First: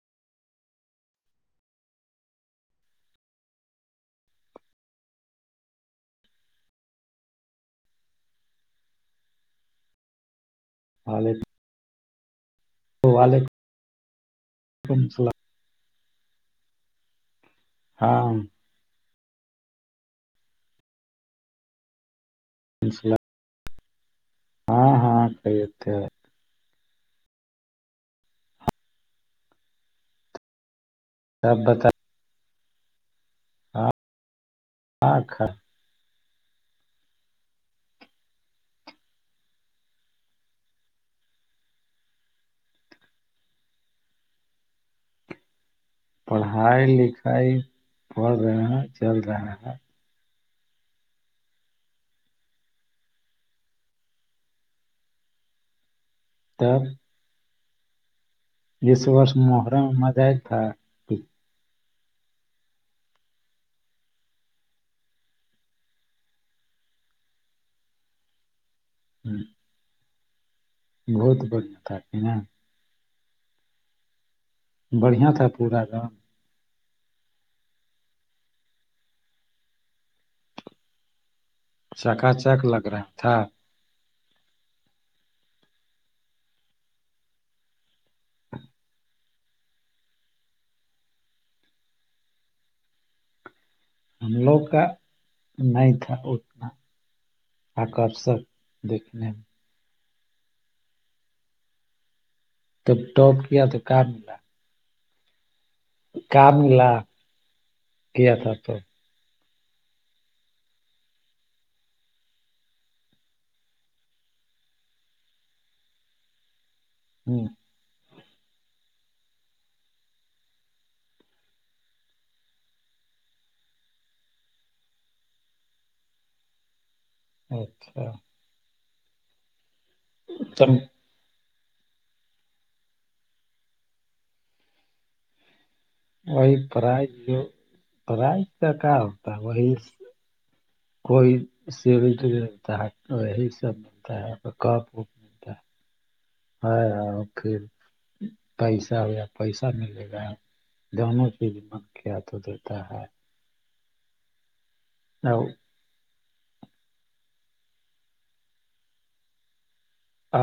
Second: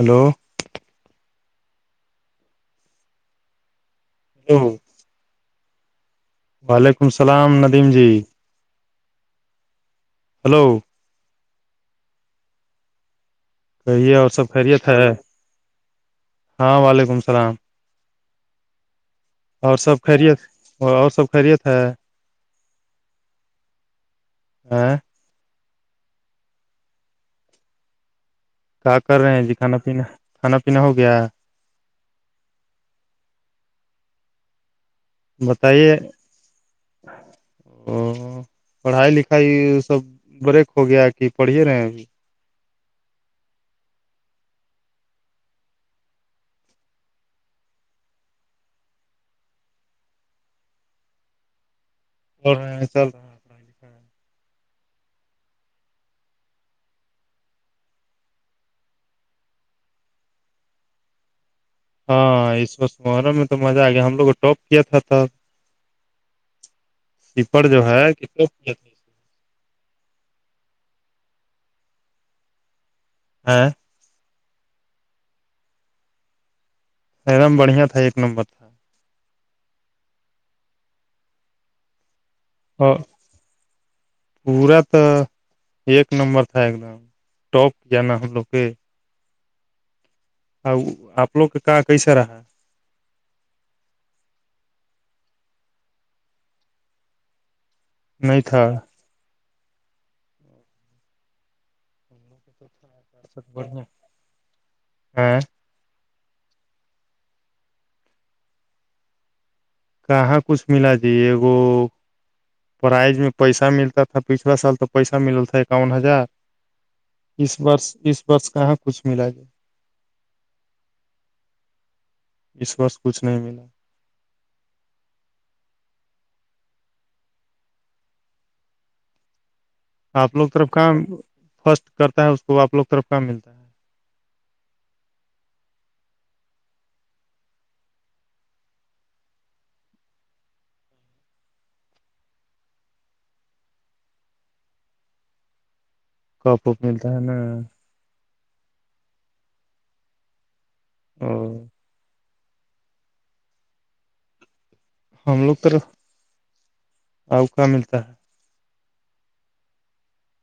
Hello ہاں وعلیکم السلام ندیم جی ہلو ہاںے تو و واللیکم کہیے اور سب خیریت ہے ہاں وعلیکم السلام ہاں اور سب خیریت اور سب خیریت ہے انس اللہ ہاں ہٹ یہ تھ ہے کہ کر رہے ہیں جی کھانا پینا کھانا پینا ہو گیا ہے تب بتا ہاں خ- بتائیے ا پڑھائی لکھائی سب بریک ہو گیا کہ پڑھیے رہے ہیں اب پڑھائی لکھائی پڑ رہے ہیں چل رہے ہیں اور رہ چل رہا [unintelligible] لکھائی۔ تو [unintelligible] ج وورس محرم مذید تھا [unintelligible] ہاں اس وقت مروں میں تو مزہ آ گیا ہم لوگوں کو ٹاپ کیا تھا [unintelligible] سپر جو ہے کتنے [unintelligible] ہوں [unintelligible] بہت بڑیا تھاتے ہیں [unintelligible] ہاں [unintelligible] بڑھیا تھا پورا گم [unintelligible] ایک دم بڑھیا تھا ایک نمبر تھا چکا چک لگ اور رہا تھا پورا تو ایک نمبر تھا ایک دم ٹاپ ج نا ہم لوگ کے [unintelligible] ہ آپ لوگ کا کہاں کیسا رہا ہم لوگ کا نہیں تھا اتنا آک سب نہیں تھا دیکھنے [unintelligible] تب ٹاپ کیا تو ک ملا [unintelligible] ہاں کا ملا گیا تھا تو [unintelligible] کہاں کچھ ملا جے وہو [unintelligible] پرائز میں پیسہ ملتا تھا پچھلا سال تو پیسہ مل تھا اکاون ہزار ہ اس و اس ورس کہاں کچھ ملا ج [unintelligible] اس وس کچھ نہیں ملا [unintelligible] اچھا آپ لوگ طرف تم کا فسٹ کرتا ہے اس کو آپ لوگ طرف کا ملتا ہے وہی پرائز جو پرائز کا کا ہوتا ہے وہی کوئی سیور ملتا ہے تو وہی سب ملتا ہے پ کپ وپ [unintelligible] کپ وپ ہاں ملتا ہاں ہے نا اوک [unintelligible] پیسہ ہو یا پیسہ ملے گا دونوں اور چیز من کیا تو دیتا ہے ہم لوگ تو اؤقا ملتا ہے [unintelligible]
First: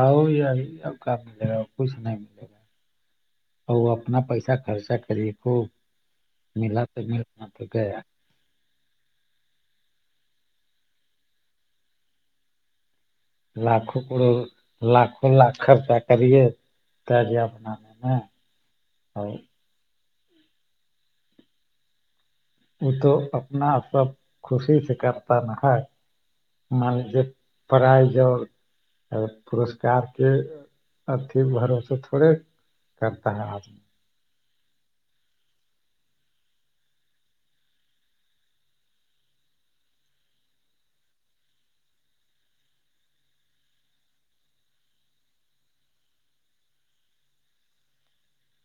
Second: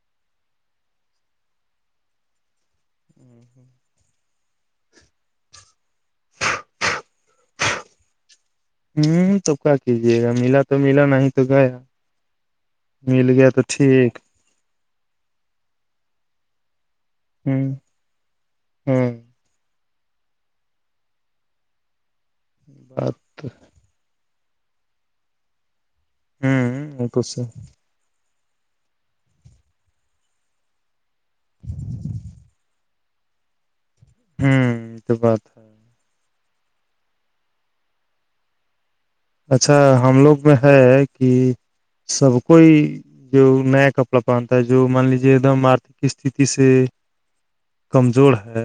آ یار اب کیا ملے گا کچھ نہیں ملے گا [unintelligible] ہے اور وہ اپنا پیسہ خرچہ کرے [unintelligible] ملا تو ملنا تو گیا ہوں تو کیا کیجیے گا ملا تو ملا نہیں تو گیا مل گیا تو لاکھوں ٹھیک کروڑ لاکھوں لاکھ خرچہ کریے ت جے ہوں اپناان میں ہوں اور [unintelligible] وہ تو بات اپنا سب خوشی سے کرتا نہ ہے مان ہوں تو لیجیے سے پرائز اور پورسکار کے اھی بھروسے تھوڑے کرتا ہے آدمی [unintelligible] ہوں یہ تو بات ہے اچھا ہم لوگ میں ہے کہ سب کوئی جو نیا کپڑا پہنتا ہے جو مان لیجے ایک دم آرتھک استھتی سے کمزور ہے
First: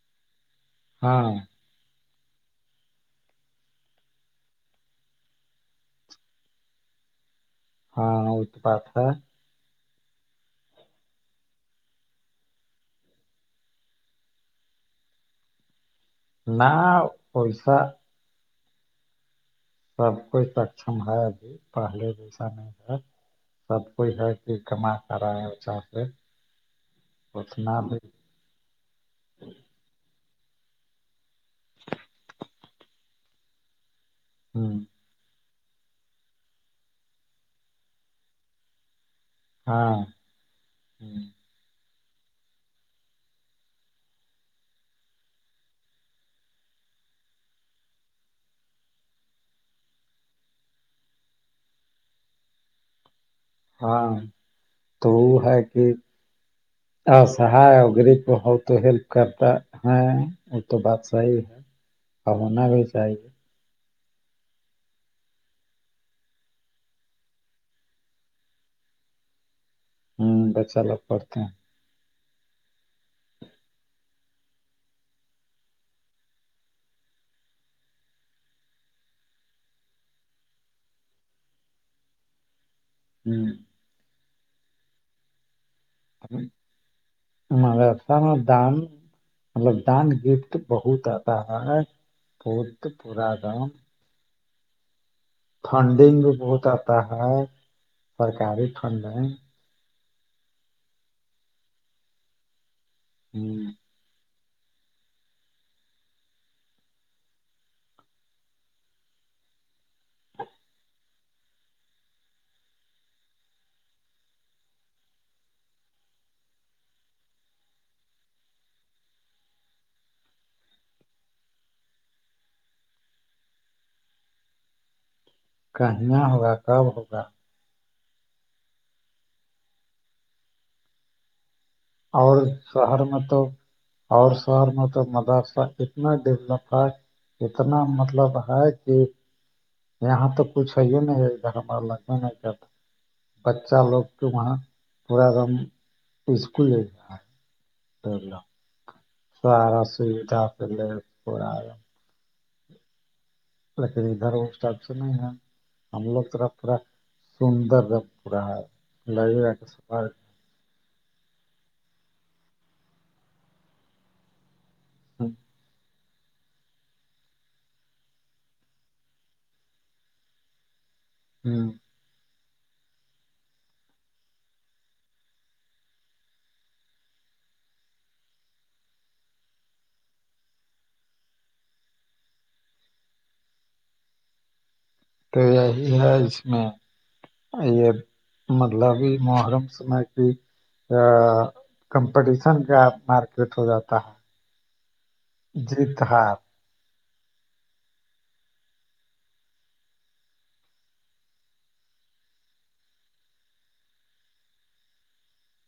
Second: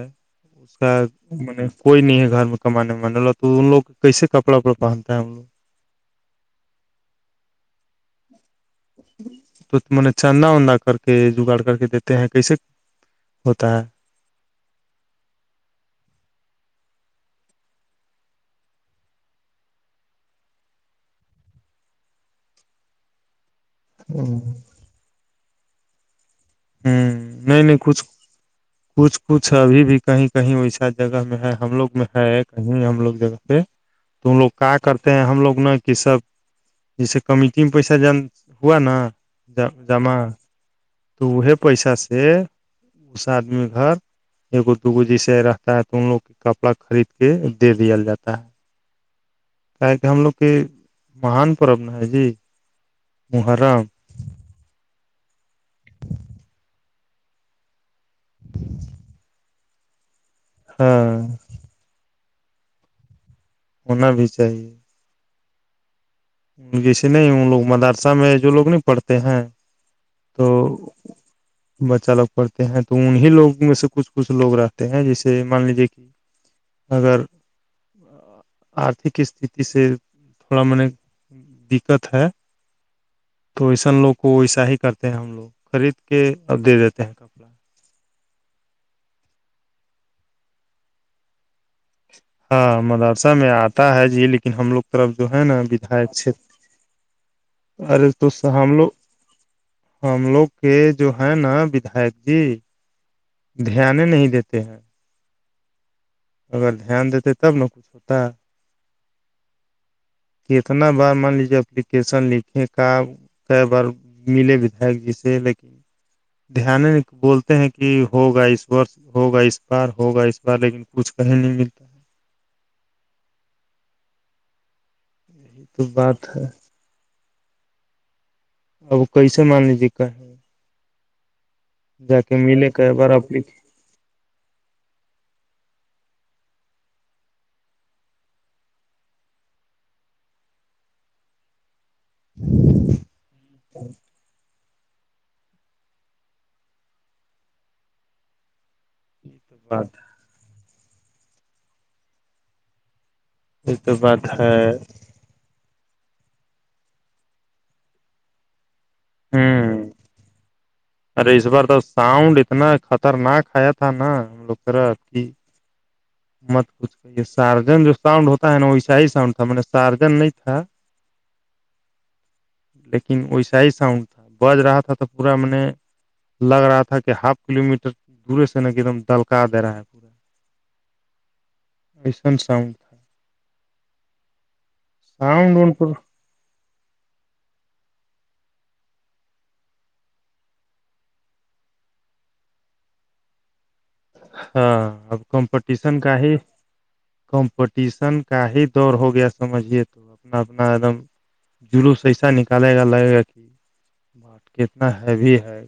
اس کا میں [unintelligible] کوئی نہیں ہے گھر میں کمانے مانے والا تو ان لوگ کیسے کپڑا وپڑا پہنتا ہے ہم لوگ ہاں وہ تو بات ہے میں نے چاندہ وندا کر کے جگاڑ کر کے دیتے ہیں کیسے ہوتا ہے نہ پیسہ [unintelligible] سب کچھ اکچم ہے ا بھیھی پہلے جیسا نہیں ہے [unintelligible] سب کوئی ہے کہ کما کرا ہے اچھا سے ہوں نہیں نہیں کچھ کچھ کچھ ابھی بھی کہیں کہیں ویسا جگہ میں ہے ہم لوگ میں ہے کہیں ہم لوگ جگہ پہ تم لوگ کا کرتے ہیں ہم لوگ نا کہ سب جیسے کمیٹی میں پیسہ ج ہوا نا ج جمع تو وہ پیسہ سے اس آدمی گھر او دوگو جیسے رہتا ہے تو ان لوگ کے کپڑا خرید کے دے دیال جاتا ہے کیا کہ ہم لوگ کی مہان پرب نا ہے جی محرا تو وہ ہے کہ ا سہا گری ہو تو ہیلپ کرتا ہے وہ تو بات ہاں صحیح ہے اور ہونا بھی چاہیے ہونا بھی چاہیے جیسے نہیں ان لوگ مدرسہ میں جو لوگ نہیں پڑھتے ہیں ہوں تو بچہ لگ پڑھتے ہیں بچہ لوگ پڑھتے ہیں تو انیں لوگ میں سے کچھ کچھ لوگ رہتے ہیں جیسے مان لیجے کہ اگر آرھک است سے تھوڑا م نے دقت ہے ہوں ویسن لوگ کو ویسا ہی کرتے ہیں ہم لوگ خرید کے اب دے دیتے ہیں کپڑا مرسہ میں دان مطلب دان گفٹ بہت آتا ہاں بہت مدرسہ پورا میں دام آتا ہے جی لیکن ہم لوگ طرف جو ہے نا بداک فنڈنگ بھی بہت آتا ہے ارے تو سرکاری ہم لوگ فنڈنگ ہم لوگ کے جو ہے نا بداک جی ہوں دھیان نہیں دیتے ہیں اگر دھیان دیتے تب ن کچھ ہوتا ہے کتنا بار مان لیجیے اپلیکیشن لکھے کا کئی بار ملے وداک جی سے لیکن دھیان بولتے ہیں کہ ہوگا اس و ہوگا اس بار ہوگا اس بار لیکن کچھ کہیں نہیں ملتا ہے۔ یہی تو کہیا بات ہے ہوگا کب ہوگا اب کیسے مان لیجیے کا کے اور ملے ک شہر بار میں تو اپلیک اور شہر میں تو مدرسہ اتنا ڈولپ تھا اتنا مطلب ہے کہ یہاں تو کچھ ہے نہیں لگ میں نے کہ بچہ لوگ کے وہاں تھوڑا دم اسکول سارا بات سھا پل پورام یہ ا تو ک بات ادھر ہے اسٹاف سے نہیں نا ہملو طرا پا سندر پا لگ س ہوں ارے اس بار تو ساؤنڈ اتنا خطرناک آیا تھا نا ہم لوگ تورا مت کچھ یہ سارجن جو ساؤنڈ ہوتا ہے نا ویسا ہی ساؤنڈ تھا میں نے سارجن نہیں تھا ہوں لیکن ویسا ہی ساؤنڈ تھا بج رہا تھا تو پورا میں نے لگ رہا تھا کہ ہاف کلو میٹر دورے سے نا ایک دم دلکا دے رہا ہے پورا اسن ساؤن تھا تو ساؤنڈ وڈ یہی پر ہے اس میں یہ مطلب یہ محرم س کی ا کمپٹیشن کا مارکیٹ ہو جاتا ہاں اب ہے کمپٹیشن جیت کا ہے ہار کمپٹیشن کا ہی دور ہو گیا سمجھیے تو اپنا اپنا ایک دم جلو سیسا نکالے گا لگے گا کہٹ کتنا ہیوی ہے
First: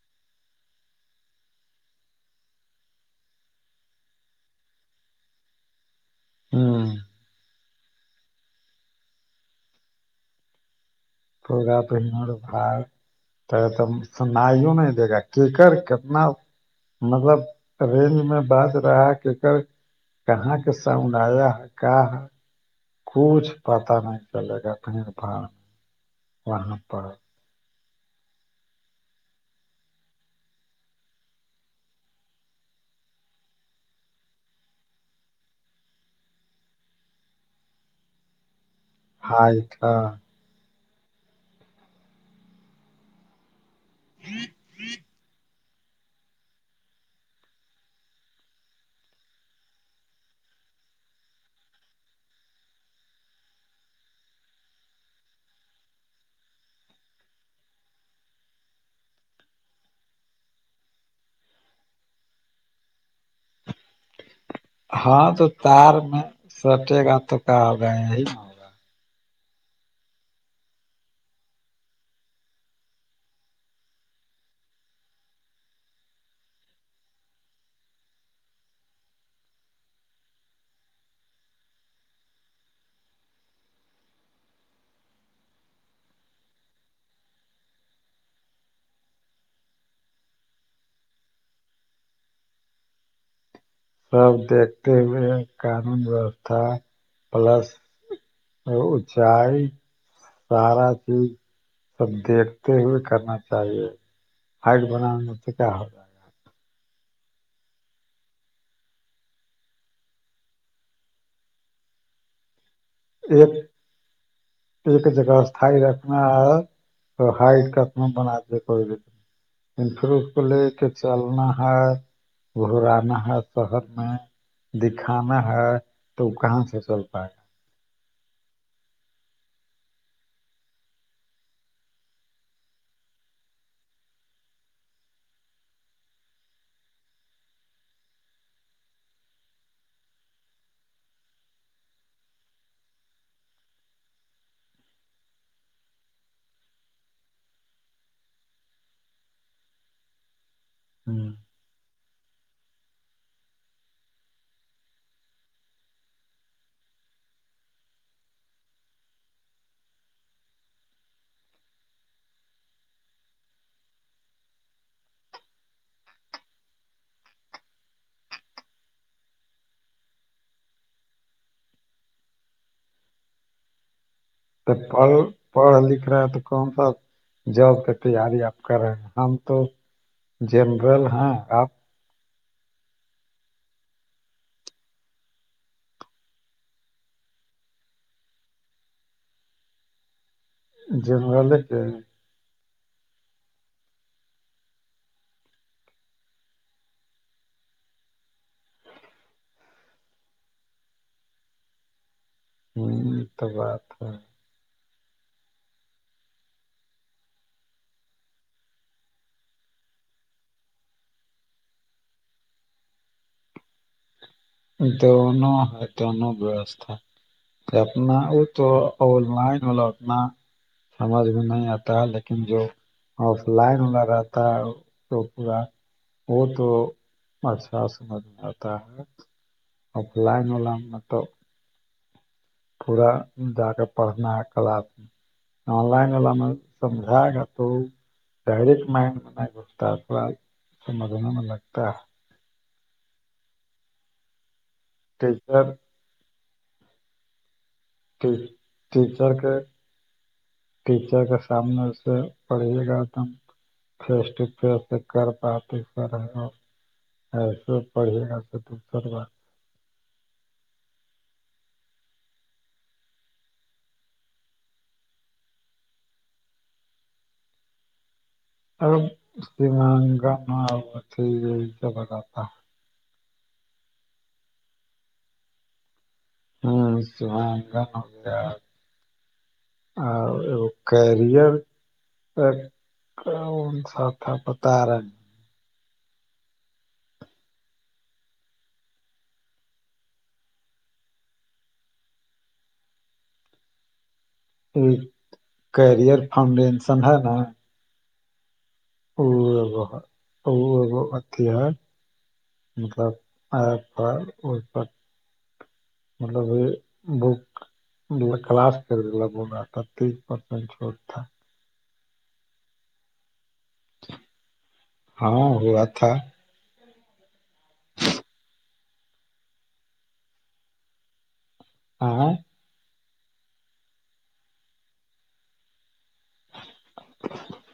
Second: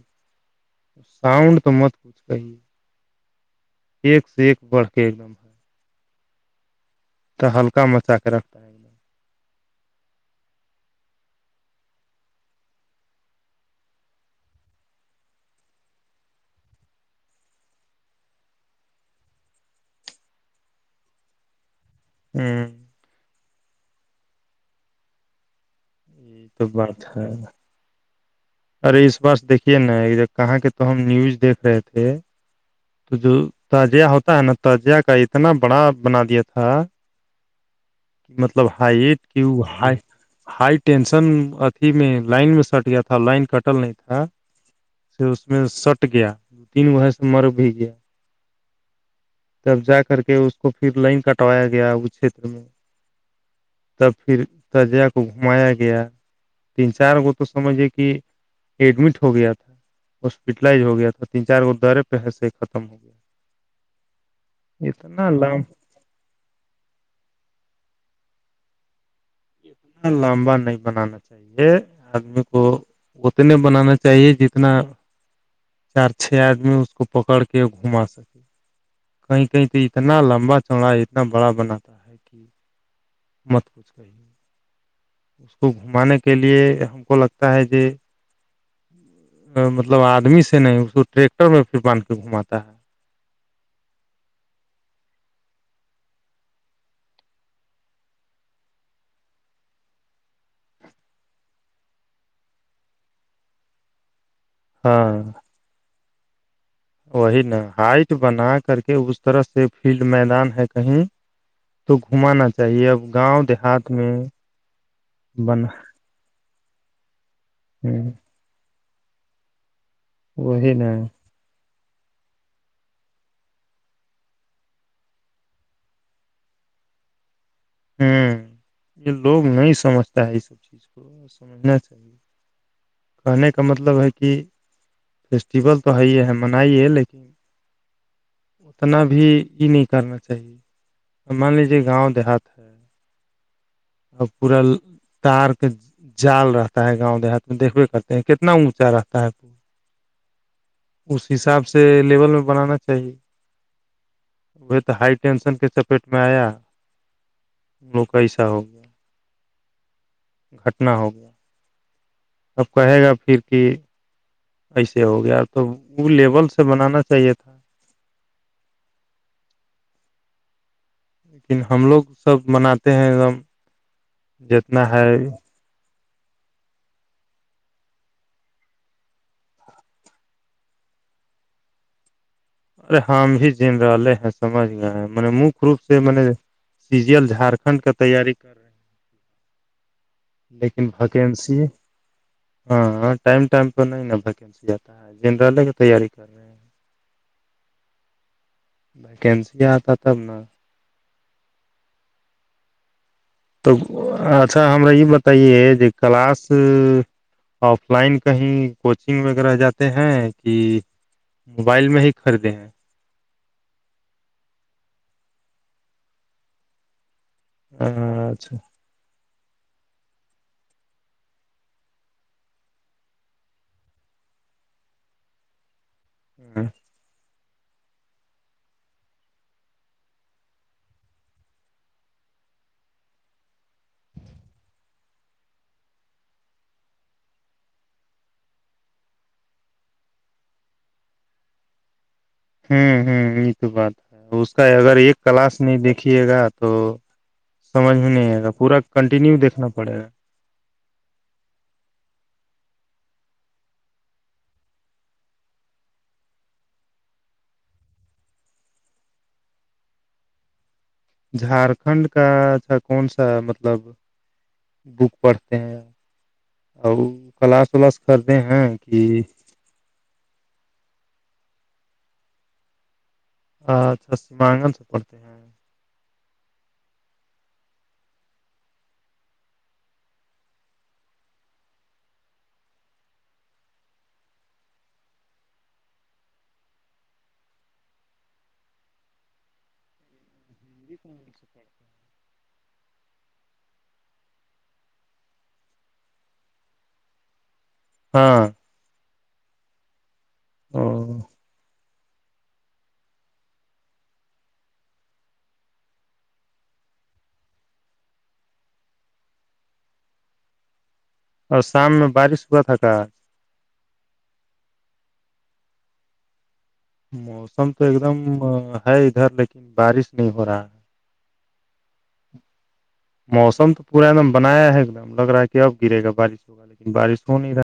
ساؤنڈ تو مت کچھ کای ہے ایک سے ایک بڑھ کے ایک دم ہے ہاں [unintelligible] تو ہلکا مچا کے رکھتا ہے ایک فگا پہنر بات ت سناائیوں نہیں دے گا کیکر کتنا مطلب رینج میں باز رہا کہک کہاں کے ساؤنڈ آیا ہے کہ ہے ہوں کچھ پتا نہیں چلے گا پڑ بھاڑ میں یہ تو بات ہے ارے اس بس دیکھیے نا جب کہاں کے تو ہم نیوز دیکھ رہے تھے تو جو تعجیہ ہوتا ہے نا تعجیہ کا اتنا بڑا بنا دیا تھا کہ مطلب ہائٹ کی ہائی ہائی ٹینشن اھی میں لائن میں سٹ گیا تھا لائن سٹل نہیں تھا پ اس میں سٹ گیا تین بہ سے مر بھی گیا تب جا کر کے اس کو پھر لائن کٹوایا گیا اس چھیتر میں [unintelligible] تب پھر تجیہ کو گھمایا گیا تین چار گت سمجھے کہ ایڈمٹ ہو گیا تھا ہاسپٹلائز ہو گیا تھا تین چار گ درے پہسے ختم ہو گیا ہاں اتنا تو لمبا تار میں سٹے گا تو کہ آ گئے ہی لمبا نہیں بنانا چ [unintelligible] یہ آدمی کو اتنے بنانا چاہیے جتنا چار چھ آدمی اس کو پکڑ کے گھما سکے کہیں کہیں تو اتنا لمبا چوڑا ہے اتنا بڑا بناتا ہے ہے کہ [inaudible] مت کچھ کہیں گے [unintelligible] اس کو گھمانے کے لیے ہم کو لگتا ہے ج مطلب آدمی سے نہیں اس کو ٹریکٹر میں پھر باندھ کے گھماتا ہے سب دیکھتے ہوئے قانون ویوستھا پلس اونچائی سارا چیز سب دیکھتے ہوئے کرنا چاہیے کھٹ بنانے ہاں میں تو کیا ہو رہ ہے وہی نا ہائٹ بنا کر کے اس طرح سے فیلڈ میدان ہے کہیں تو گھمانا چاہیے اب [unintelligible] ایک دیہات میں ایک جگہ اسائی بنا ر تو ہائٹ کتنا بنا کو ان فروخ کو لے وہی کے نا چلنا ہے وہ رہنا ہے شہر میں دکھانا ہے تو وہ کہاں سے چل پائے گا ہوں یہ لوگ نہیں سمجھتا ہے اس سب چیز کو سمجھنا چاہیے [unintelligible] کہنے کا مطلب ہے کہ فیسٹیول تو ہے ہے منائی ہے لیکن اتنا بھی یہ نہیں کرنا چاہیے مان لیجیے گاؤں دیہات اور پورا تار کے جال رہتا ہے گاؤں دیہات میں دیکھوے کرتے ہیں کتنا اونچا رہتا ہے پ اس حساب سے لیل میں بنانا چاہیے وہ تو ہائی ٹینشن کے چپیٹ میں آیا لوک ایسہ ہو گیا گھٹنا ہو گیا اب کہے گا پھر کہ ایسے ہو گیا تو وہ لیول سے بنانا چاہیے تھا لیکن ہم لوگ سب مناتے ہیں ایک دم پ جتنا ہے پر پڑھا لکھ رہا ہے تو کون سا جاب کے تیاری آپ کر رہے ہیں ہم تو جنرل ہاں آپ ارے ہم بھی جین والے ہیں سجھ گئے ہیں م مک روپ سے م نے سیریل جھارکھنڈ کا تیاری کر رہے ہیں لیکن ویکینسی ہاں ہاں ٹائم ٹائم پہ نہیں نا ویکینسی جتا ہے جنرلے کا تیاری کر رہے ہیں ویکنسی ج آتا تب ن ہ تو بات ہے اچھا ہمارا یہ بتائیے کہ کلاس آف لائن کہیں کوچنگ وغیرہ جاتے ہیں کہ موبائل میں ہی خریدے ہیں تونا ہے تون بیوستا اپنا وہ اچھا تو آن لائن والا اتنا سمجھ میں نہیں آتا ہے لیکن جو اور لائن ہولا رہتا ہے تو پورا وہ تو اچھا سمجھ میں آتا ہے اف لائن و لام م تو پورا جااک پڑھنا ہے کلاس میں آن لائن میں سمجھا گ تو ڈائریکٹ مائنڈ میں گتا ااد سمجھنے میں لگتا ہے ہوں ہوں یہ تو بات ہے اس کا اگر ایک کلاس ٹیچر نہیں دیکھیے گا تو سمجھ میں نہیں آئے گا پورا ٹیچر کنٹینیو کے دیکھنا پڑے گا ٹیچر کے سامنے اسے پڑھھیے گا تم فیس ٹو فیس کر پاتات س سو پڑے گا سے دوسر بات جھارکھنڈ کا اچھا کون سا مطلب بک پڑھتے ہیں اور کلاس ولاس کرتے ہیں کہ مہنگا یہ س بگاتا اچھا سیمانگن سے پڑھتے ہیں ہوں گ ہو اور ایگ کیریئر سھا پتا رہا بھی ایک کیریئر فاؤنڈیشن ہے نا ہاں ا اب ا او اب اتی ہے مطلب آ پ ا پر مطلب یہ بک مطلب کلاس کر کے ل ہو رہا تھا تیس پرسینٹ چھوٹ تھا اور شام میں بارش ہوا تھا کا ہاں ہوا تھا موسم تو ایک دم ہے ادھر لیکن بارش نہیں ہو رہا ہے ہاں موسم تو پورا ایک دم بنایا ہے ایک دم لگ رہا ہے کہ اب گرے گا بارش ہوگا لیکن بارش ہو نہیں رہا